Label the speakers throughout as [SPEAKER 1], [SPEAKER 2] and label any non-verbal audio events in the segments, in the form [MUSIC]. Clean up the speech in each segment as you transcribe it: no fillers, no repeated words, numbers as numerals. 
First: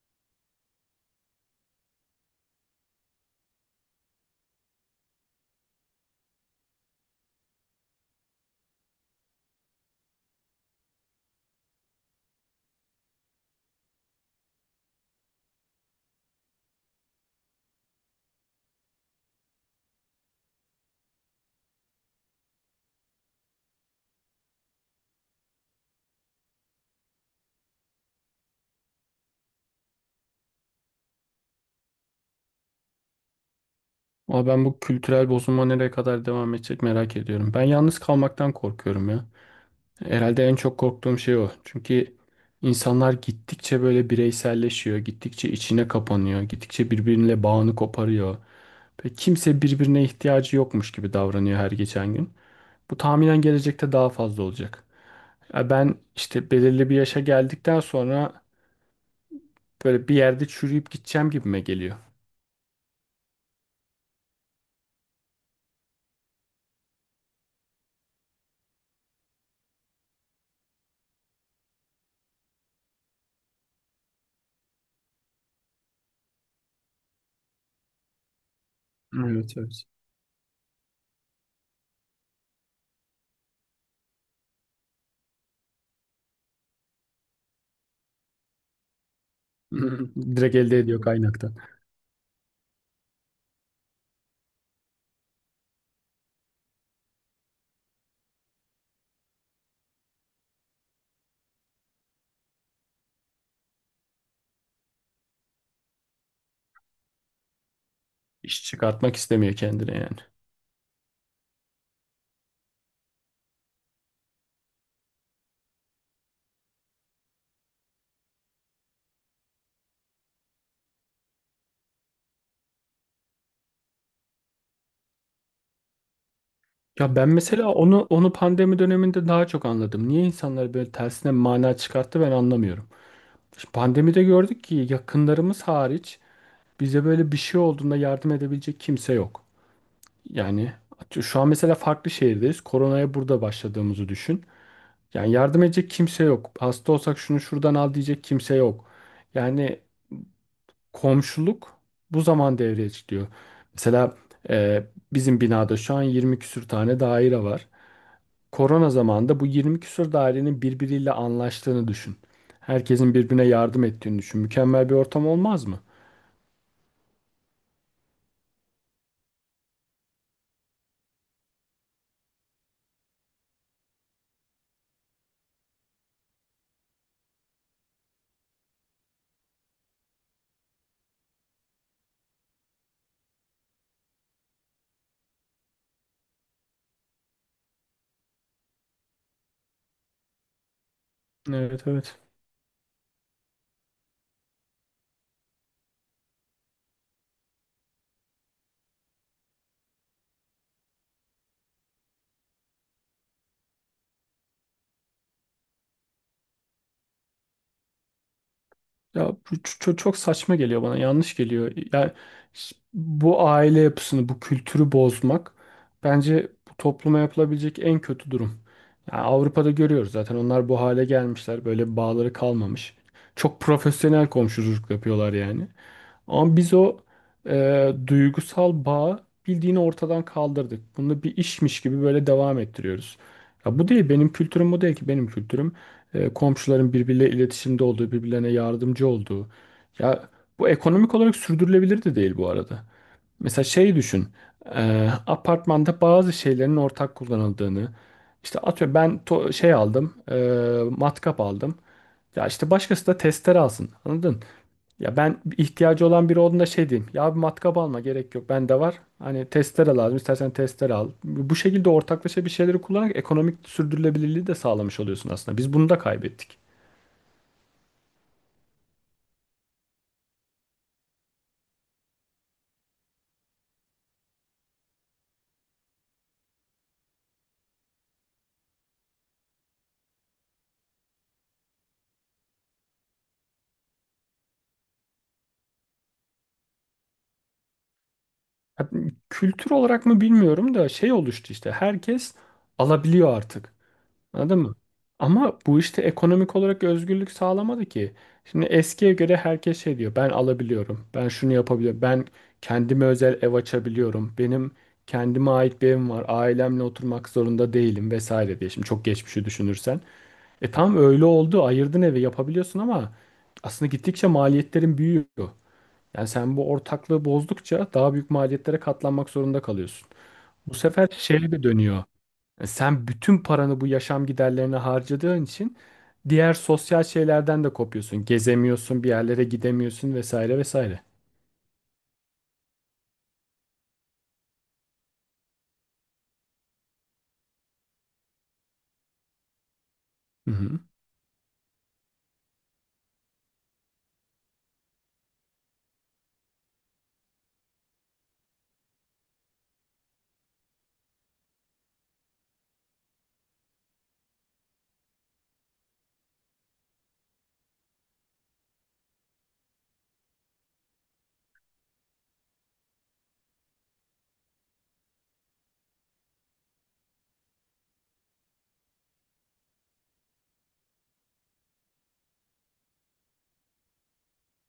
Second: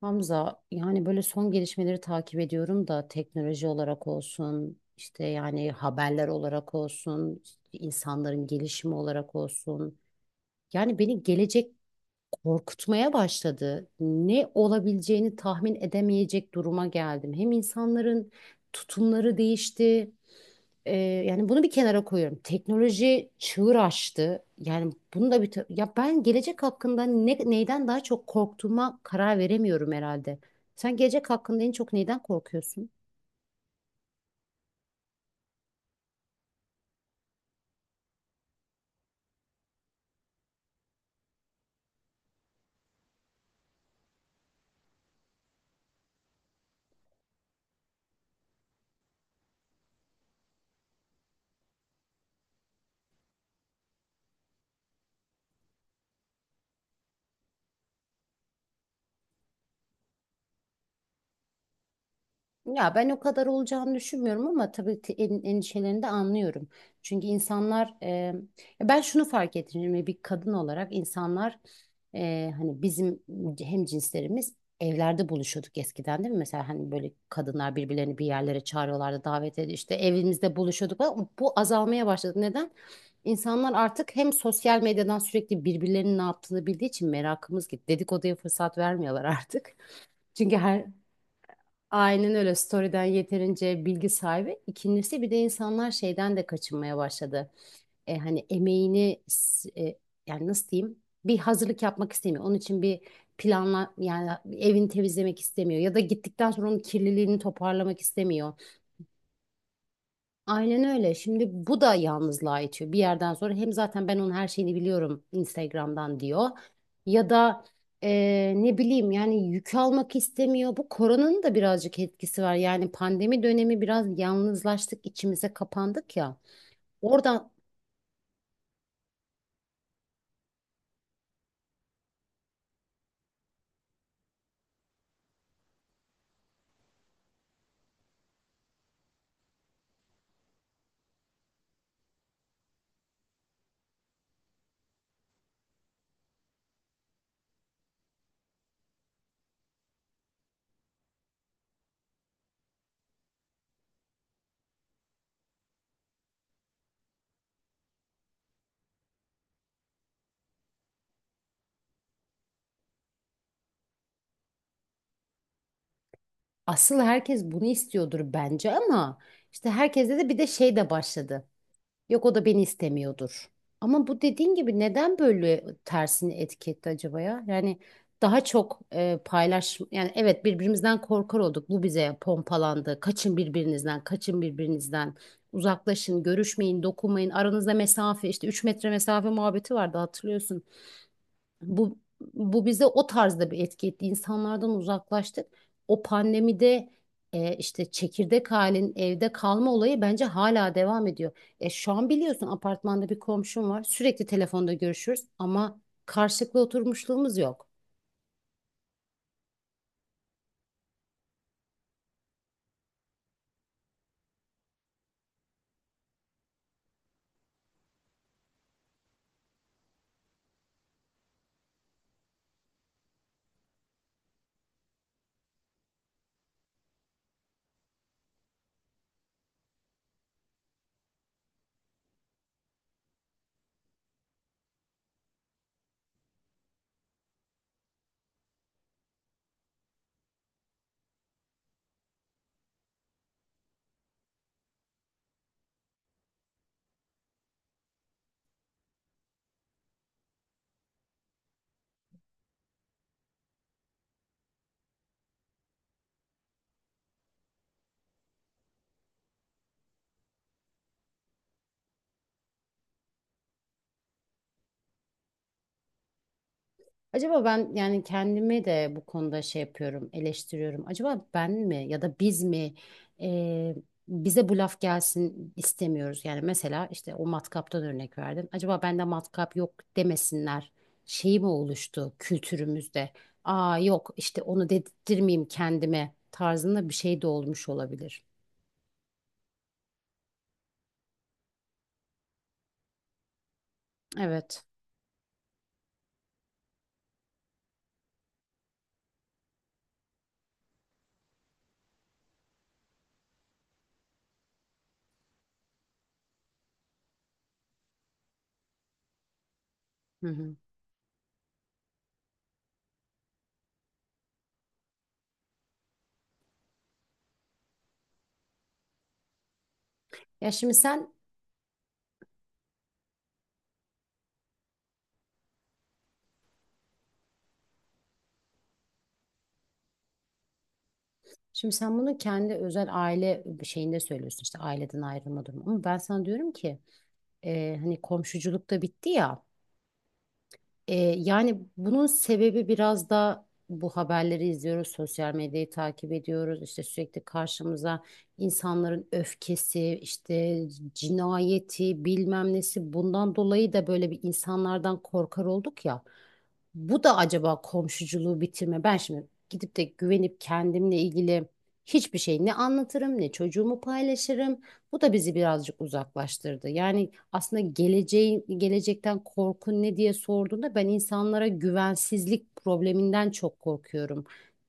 [SPEAKER 1] Hamza yani böyle son gelişmeleri takip ediyorum da teknoloji olarak olsun işte yani haberler olarak olsun işte insanların gelişimi olarak olsun yani beni gelecek korkutmaya başladı. Ne olabileceğini tahmin edemeyecek duruma geldim. Hem insanların tutumları değişti. Ee, yani bunu bir kenara koyuyorum. Teknoloji çığır açtı. Yani bunu da ya ben gelecek hakkında neyden daha çok korktuğuma karar veremiyorum herhalde. Sen gelecek hakkında en çok neyden korkuyorsun?
[SPEAKER 2] Ama ben bu kültürel bozulma nereye kadar devam edecek merak ediyorum. Ben yalnız kalmaktan korkuyorum ya. Herhalde en çok korktuğum şey o. Çünkü insanlar gittikçe böyle bireyselleşiyor, gittikçe içine kapanıyor, gittikçe birbirine bağını koparıyor. Ve kimse birbirine ihtiyacı yokmuş gibi davranıyor her geçen gün. Bu tahminen gelecekte daha fazla olacak. Ya ben işte belirli bir yaşa geldikten sonra böyle bir yerde çürüyüp gideceğim gibime geliyor.
[SPEAKER 1] Ya ben o kadar olacağını düşünmüyorum ama tabii ki endişelerini de anlıyorum. Çünkü insanlar ya ben şunu fark ettim şimdi bir kadın olarak insanlar hani bizim hem cinslerimiz evlerde buluşuyorduk eskiden değil mi? Mesela hani böyle kadınlar birbirlerini bir yerlere çağırıyorlardı,
[SPEAKER 2] Evet,
[SPEAKER 1] davet ediyor
[SPEAKER 2] evet.
[SPEAKER 1] işte evimizde buluşuyorduk ama bu azalmaya başladı. Neden? İnsanlar artık hem sosyal medyadan sürekli birbirlerinin ne yaptığını bildiği için merakımız gitti. Dedikoduya fırsat vermiyorlar artık.
[SPEAKER 2] [LAUGHS]
[SPEAKER 1] [LAUGHS]
[SPEAKER 2] Direkt
[SPEAKER 1] Çünkü
[SPEAKER 2] elde
[SPEAKER 1] her
[SPEAKER 2] ediyor kaynakta.
[SPEAKER 1] Aynen öyle. Story'den yeterince bilgi sahibi. İkincisi bir de insanlar şeyden de kaçınmaya başladı. E, hani emeğini s- e, yani nasıl diyeyim? Bir hazırlık yapmak istemiyor. Onun için bir planla yani evini temizlemek istemiyor ya da gittikten sonra onun kirliliğini toparlamak istemiyor.
[SPEAKER 2] İş çıkartmak istemiyor kendine yani.
[SPEAKER 1] Aynen öyle. Şimdi bu da yalnızlığa itiyor. Bir yerden sonra hem zaten ben onun her şeyini biliyorum Instagram'dan diyor. Ya da ne bileyim yani yük almak istemiyor. Bu koronanın da birazcık etkisi var. Yani pandemi dönemi biraz yalnızlaştık, içimize kapandık ya.
[SPEAKER 2] Ya ben
[SPEAKER 1] Oradan
[SPEAKER 2] mesela onu pandemi döneminde daha çok anladım. Niye insanlar böyle tersine mana çıkarttı ben anlamıyorum. Şimdi pandemide gördük ki yakınlarımız hariç bize böyle bir şey olduğunda yardım edebilecek kimse yok. Yani şu an mesela farklı şehirdeyiz. Koronaya burada başladığımızı düşün. Yani yardım edecek kimse yok. Hasta olsak şunu şuradan al diyecek kimse yok. Yani komşuluk bu zaman devreye çıkıyor. Mesela e, bizim binada şu an 20 küsür tane daire var. Korona zamanında bu 20 küsür dairenin birbiriyle anlaştığını düşün. Herkesin birbirine yardım ettiğini düşün. Mükemmel bir ortam olmaz mı?
[SPEAKER 1] asıl herkes bunu istiyordur bence ama işte herkeste de bir de şey de başladı. Yok o da beni istemiyordur. Ama bu dediğin gibi neden böyle tersini etiketti acaba ya? Yani daha çok paylaş yani evet birbirimizden korkar olduk. Bu bize pompalandı. Kaçın birbirinizden, kaçın birbirinizden. Uzaklaşın, görüşmeyin, dokunmayın. Aranızda mesafe işte 3 metre mesafe muhabbeti vardı hatırlıyorsun.
[SPEAKER 2] Evet,
[SPEAKER 1] Bu,
[SPEAKER 2] evet.
[SPEAKER 1] bu bize o tarzda bir etki etti. İnsanlardan uzaklaştık. O pandemide işte çekirdek halin evde kalma olayı bence hala devam ediyor. Şu an biliyorsun apartmanda bir komşum var. Sürekli telefonda görüşürüz ama karşılıklı oturmuşluğumuz yok.
[SPEAKER 2] Ya bu çok saçma geliyor bana, yanlış geliyor. Bu aile yapısını, bu kültürü bozmak bence bu topluma yapılabilecek en kötü durum. Ya Avrupa'da görüyoruz zaten onlar bu hale gelmişler, böyle bağları kalmamış. Çok profesyonel komşuluk yapıyorlar yani. Ama biz o duygusal bağı bildiğini ortadan kaldırdık. Bunu bir işmiş gibi böyle devam ettiriyoruz. Ya bu değil benim kültürüm, bu değil ki benim kültürüm, komşuların birbirleriyle iletişimde olduğu, birbirlerine yardımcı olduğu. Ya bu ekonomik olarak sürdürülebilir de değil bu arada. Mesela şey düşün. Apartmanda bazı şeylerin ortak kullanıldığını. İşte atıyorum ben şey aldım, matkap aldım. Ya işte başkası da testere alsın. Anladın? Ya ben ihtiyacı olan biri olduğunda şey diyeyim. Ya bir matkap alma gerek yok. Bende var. Hani testere lazım. İstersen testere al. Bu şekilde ortaklaşa bir şeyleri kullanarak ekonomik sürdürülebilirliği de sağlamış oluyorsun aslında. Biz bunu da kaybettik.
[SPEAKER 1] Acaba ben yani kendimi de bu konuda şey yapıyorum, eleştiriyorum. Acaba ben mi ya da biz mi e, bize bu laf gelsin istemiyoruz. Yani mesela işte o matkaptan örnek verdim. Acaba bende matkap yok demesinler. Şeyi mi oluştu kültürümüzde? Aa yok işte onu dedirtmeyeyim kendime tarzında bir şey de olmuş olabilir.
[SPEAKER 2] Ya kültür olarak mı bilmiyorum da şey oluştu işte. Herkes alabiliyor artık. Anladın
[SPEAKER 1] Evet.
[SPEAKER 2] mı? Ama bu işte ekonomik olarak özgürlük sağlamadı ki. Şimdi eskiye göre herkes şey diyor. Ben alabiliyorum. Ben şunu yapabiliyorum. Ben kendime özel ev açabiliyorum. Benim kendime ait bir evim var. Ailemle oturmak zorunda değilim vesaire diye. Şimdi çok geçmişi düşünürsen.
[SPEAKER 1] Hı hı.
[SPEAKER 2] E, tam öyle oldu. Ayırdın evi yapabiliyorsun ama aslında gittikçe maliyetlerin büyüyor. Yani sen bu ortaklığı bozdukça daha büyük maliyetlere katlanmak zorunda kalıyorsun.
[SPEAKER 1] Ya
[SPEAKER 2] Bu
[SPEAKER 1] şimdi
[SPEAKER 2] sefer
[SPEAKER 1] sen
[SPEAKER 2] şeye de dönüyor. Sen bütün paranı bu yaşam giderlerine harcadığın için diğer sosyal şeylerden de kopuyorsun. Gezemiyorsun, bir yerlere gidemiyorsun vesaire vesaire.
[SPEAKER 1] şimdi sen bunu kendi özel aile şeyinde söylüyorsun işte aileden ayrılma durumu. Ama ben sana diyorum ki hani komşuculuk da bitti ya.
[SPEAKER 2] Hı hı.
[SPEAKER 1] Yani bunun sebebi biraz da bu haberleri izliyoruz, sosyal medyayı takip ediyoruz. İşte sürekli karşımıza insanların öfkesi, işte cinayeti, bilmem nesi bundan dolayı da böyle bir insanlardan korkar olduk ya. Bu da acaba komşuculuğu bitirme. Ben şimdi gidip de güvenip kendimle ilgili hiçbir şey ne anlatırım, ne çocuğumu paylaşırım. Bu da bizi birazcık uzaklaştırdı. Yani aslında geleceğin, gelecekten korkun ne diye sorduğunda ben insanlara güvensizlik probleminden çok korkuyorum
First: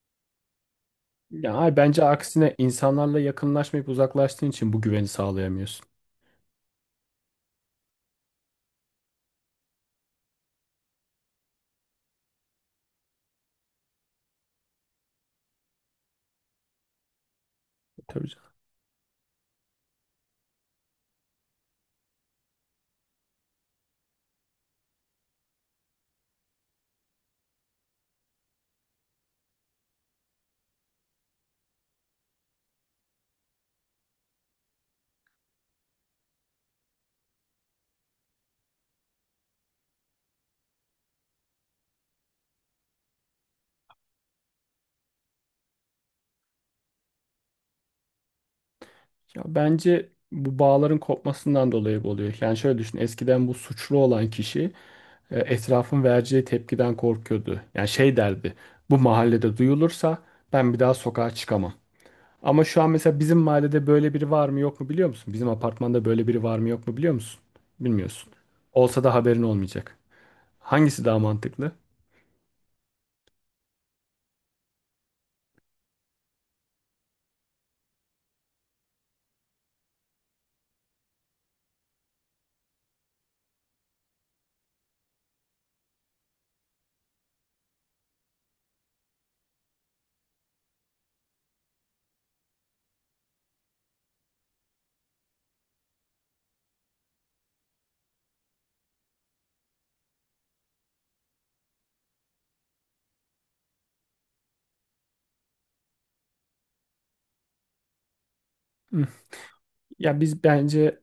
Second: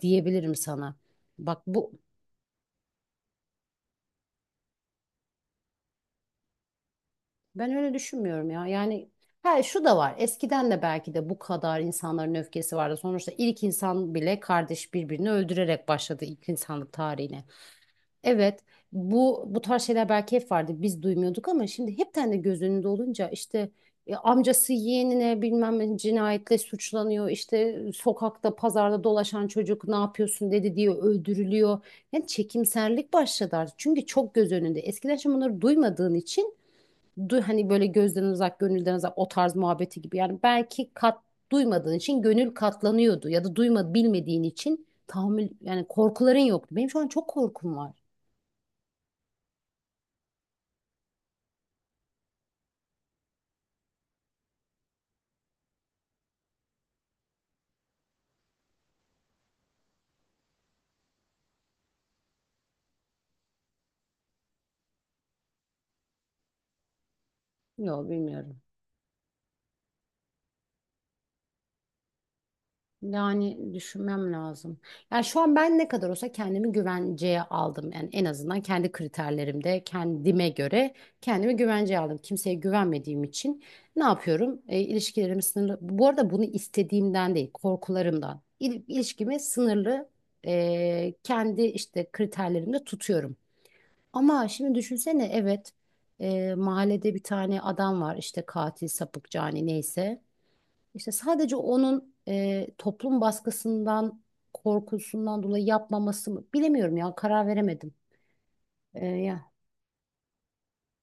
[SPEAKER 1] diyebilirim sana.
[SPEAKER 2] Ya
[SPEAKER 1] Bak
[SPEAKER 2] ay,
[SPEAKER 1] bu
[SPEAKER 2] bence aksine insanlarla yakınlaşmayıp uzaklaştığın için bu güveni sağlayamıyorsun.
[SPEAKER 1] ben öyle düşünmüyorum ya. Yani ha şu da var. Eskiden de belki de bu kadar insanların öfkesi vardı. Sonuçta ilk insan bile kardeş birbirini öldürerek başladı ilk insanlık tarihine.
[SPEAKER 2] Tabii canım.
[SPEAKER 1] Evet, bu tarz şeyler belki hep vardı. Biz duymuyorduk ama şimdi hepten de göz önünde olunca işte amcası yeğenine bilmem ne cinayetle suçlanıyor. İşte sokakta, pazarda dolaşan çocuk ne yapıyorsun dedi diyor öldürülüyor. Yani çekimserlik başladı artık. Çünkü çok göz önünde. Eskiden şimdi bunları duymadığın için hani böyle gözden uzak, gönülden uzak o tarz muhabbeti gibi. Yani belki duymadığın için gönül katlanıyordu ya da duyma bilmediğin için tahammül yani korkuların yoktu. Benim şu an çok korkum var.
[SPEAKER 2] Ya bence bu bağların kopmasından dolayı bu oluyor. Yani şöyle düşün, eskiden bu suçlu olan kişi etrafın vereceği tepkiden korkuyordu. Yani şey derdi, bu mahallede duyulursa ben bir daha sokağa çıkamam. Ama şu an mesela bizim mahallede böyle biri var mı yok mu biliyor musun? Bizim apartmanda böyle biri var mı yok mu biliyor musun?
[SPEAKER 1] Yok
[SPEAKER 2] Bilmiyorsun.
[SPEAKER 1] bilmiyorum.
[SPEAKER 2] Olsa da haberin olmayacak. Hangisi daha mantıklı?
[SPEAKER 1] Yani düşünmem lazım. Yani şu an ben ne kadar olsa kendimi güvenceye aldım. Yani en azından kendi kriterlerimde kendime göre kendimi güvenceye aldım. Kimseye güvenmediğim için ne yapıyorum? İlişkilerimi sınırlı. Bu arada bunu istediğimden değil, korkularımdan. İl, ilişkimi sınırlı kendi işte kriterlerimde tutuyorum. Ama şimdi düşünsene evet mahallede bir tane adam var işte katil, sapık, cani neyse. İşte sadece onun toplum baskısından, korkusundan dolayı yapmaması mı? Bilemiyorum ya, karar veremedim.
[SPEAKER 2] Hı.
[SPEAKER 1] E, ya
[SPEAKER 2] Ya biz bence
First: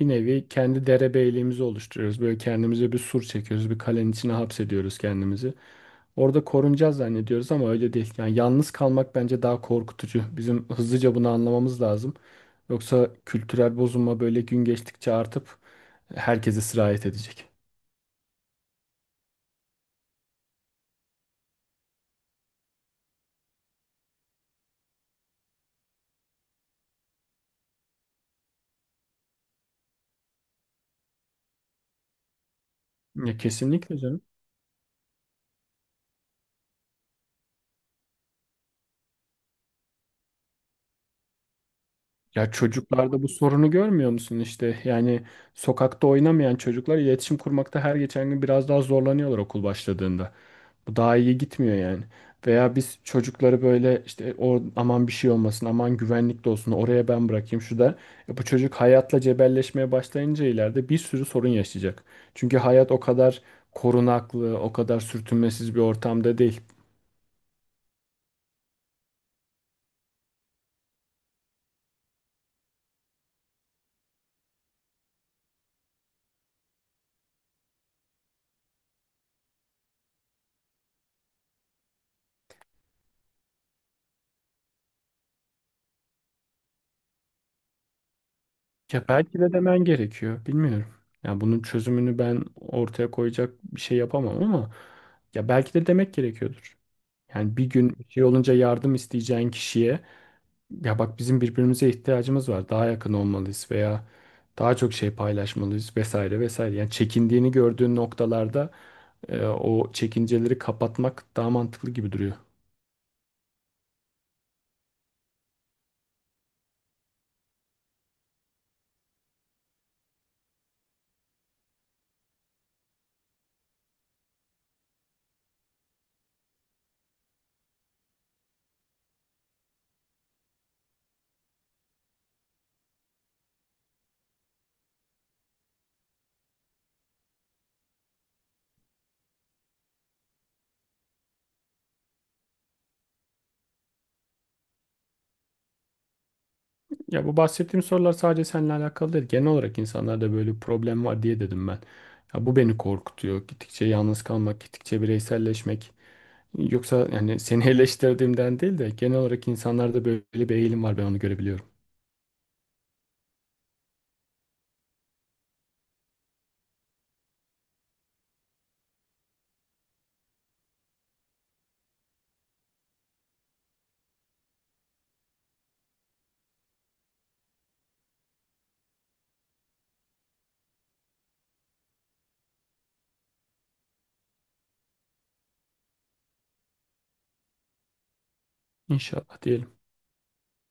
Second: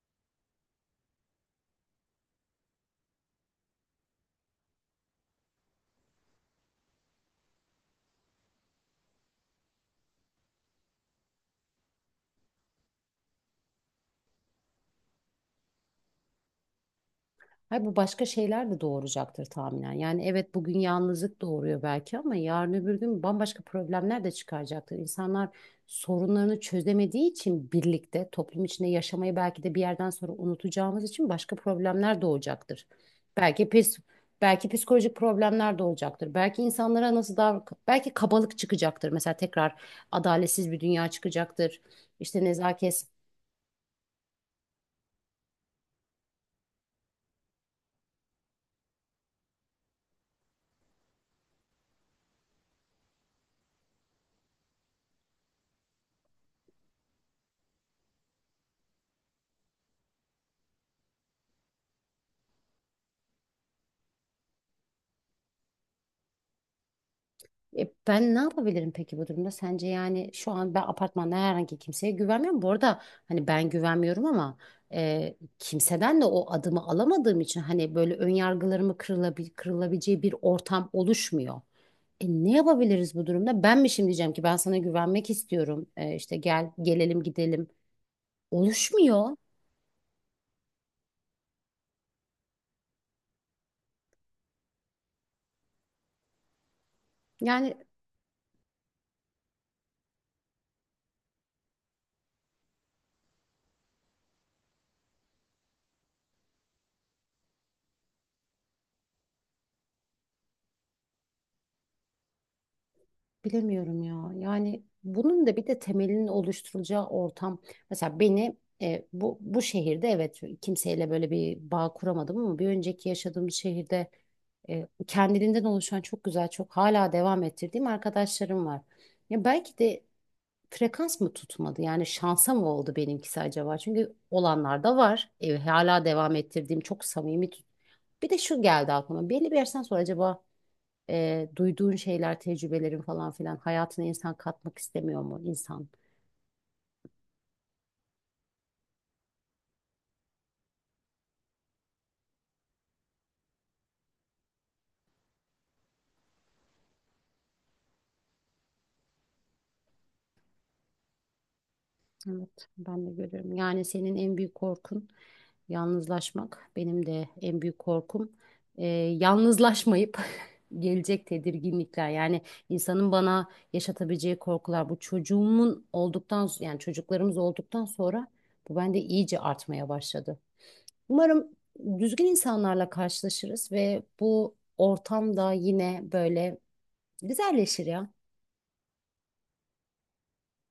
[SPEAKER 2] bir nevi kendi derebeyliğimizi oluşturuyoruz. Böyle kendimize bir sur çekiyoruz. Bir kalenin içine hapsediyoruz kendimizi. Orada korunacağız zannediyoruz ama öyle değil. Yani yalnız kalmak bence daha korkutucu. Bizim hızlıca bunu anlamamız lazım. Yoksa kültürel bozulma böyle gün geçtikçe artıp herkese sirayet edecek.
[SPEAKER 1] Hayır, bu başka şeyler de doğuracaktır tahminen. Yani evet bugün yalnızlık doğuruyor belki ama yarın öbür gün bambaşka problemler de çıkaracaktır. İnsanlar sorunlarını çözemediği için birlikte toplum içinde yaşamayı belki de bir yerden sonra unutacağımız için başka problemler doğacaktır.
[SPEAKER 2] Ya
[SPEAKER 1] Belki pis,
[SPEAKER 2] kesinlikle canım.
[SPEAKER 1] belki psikolojik problemler doğacaktır. Belki insanlara belki kabalık çıkacaktır. Mesela tekrar adaletsiz bir dünya çıkacaktır. İşte
[SPEAKER 2] Ya
[SPEAKER 1] nezaket
[SPEAKER 2] çocuklarda bu sorunu görmüyor musun işte? Yani sokakta oynamayan çocuklar iletişim kurmakta her geçen gün biraz daha zorlanıyorlar okul başladığında. Bu daha iyi gitmiyor yani. Veya biz çocukları böyle işte o aman bir şey olmasın, aman güvenlikte olsun, oraya ben bırakayım şu da. E, bu çocuk hayatla cebelleşmeye başlayınca ileride bir sürü sorun yaşayacak. Çünkü hayat o kadar korunaklı, o kadar sürtünmesiz bir ortamda değil.
[SPEAKER 1] Ben ne yapabilirim peki bu durumda? Sence yani şu an ben apartmanda herhangi kimseye güvenmiyorum. Bu arada hani ben güvenmiyorum ama kimseden de o adımı alamadığım için hani böyle ön yargılarımı kırılabileceği bir ortam oluşmuyor. Ne yapabiliriz bu durumda? Ben mi şimdi diyeceğim ki ben sana güvenmek istiyorum. İşte gel gelelim gidelim.
[SPEAKER 2] Ya
[SPEAKER 1] Oluşmuyor.
[SPEAKER 2] belki de demen gerekiyor. Bilmiyorum. Ya bunun çözümünü ben ortaya koyacak bir şey yapamam ama ya belki de demek gerekiyordur. Yani bir
[SPEAKER 1] Yani,
[SPEAKER 2] gün bir şey olunca yardım isteyeceğin kişiye ya bak bizim birbirimize ihtiyacımız var. Daha yakın olmalıyız veya daha çok şey paylaşmalıyız vesaire vesaire. Yani çekindiğini gördüğün noktalarda o çekinceleri kapatmak daha mantıklı gibi duruyor.
[SPEAKER 1] bilemiyorum ya. Yani bunun da bir de temelinin oluşturulacağı ortam. Mesela bu şehirde evet kimseyle böyle bir bağ kuramadım ama bir önceki yaşadığım şehirde kendiliğinden oluşan çok güzel, çok hala devam ettirdiğim arkadaşlarım var. Ya belki de frekans mı tutmadı? Yani şansa mı oldu benimkisi acaba? Çünkü olanlar da var. Hala devam ettirdiğim çok samimi. Bir de şu geldi aklıma. Belli bir yaştan sonra acaba duyduğun şeyler, tecrübelerin falan filan hayatına insan katmak istemiyor mu insan?
[SPEAKER 2] Ya bu bahsettiğim sorular sadece seninle alakalı değil. Genel olarak insanlarda böyle bir problem var diye dedim ben. Ya bu beni korkutuyor. Gittikçe yalnız kalmak, gittikçe bireyselleşmek. Yoksa yani seni [LAUGHS] eleştirdiğimden değil de genel olarak insanlarda böyle bir eğilim var, ben onu görebiliyorum.
[SPEAKER 1] Evet. Ben de görüyorum. Yani senin en büyük korkun yalnızlaşmak. Benim de en büyük korkum e, yalnızlaşmayıp [LAUGHS] gelecek tedirginlikler. Yani insanın bana yaşatabileceği korkular. Bu çocuğumun olduktan yani çocuklarımız olduktan sonra bu bende iyice artmaya başladı. Umarım düzgün insanlarla karşılaşırız ve bu ortam da yine böyle güzelleşir ya.
[SPEAKER 2] İnşallah diyelim.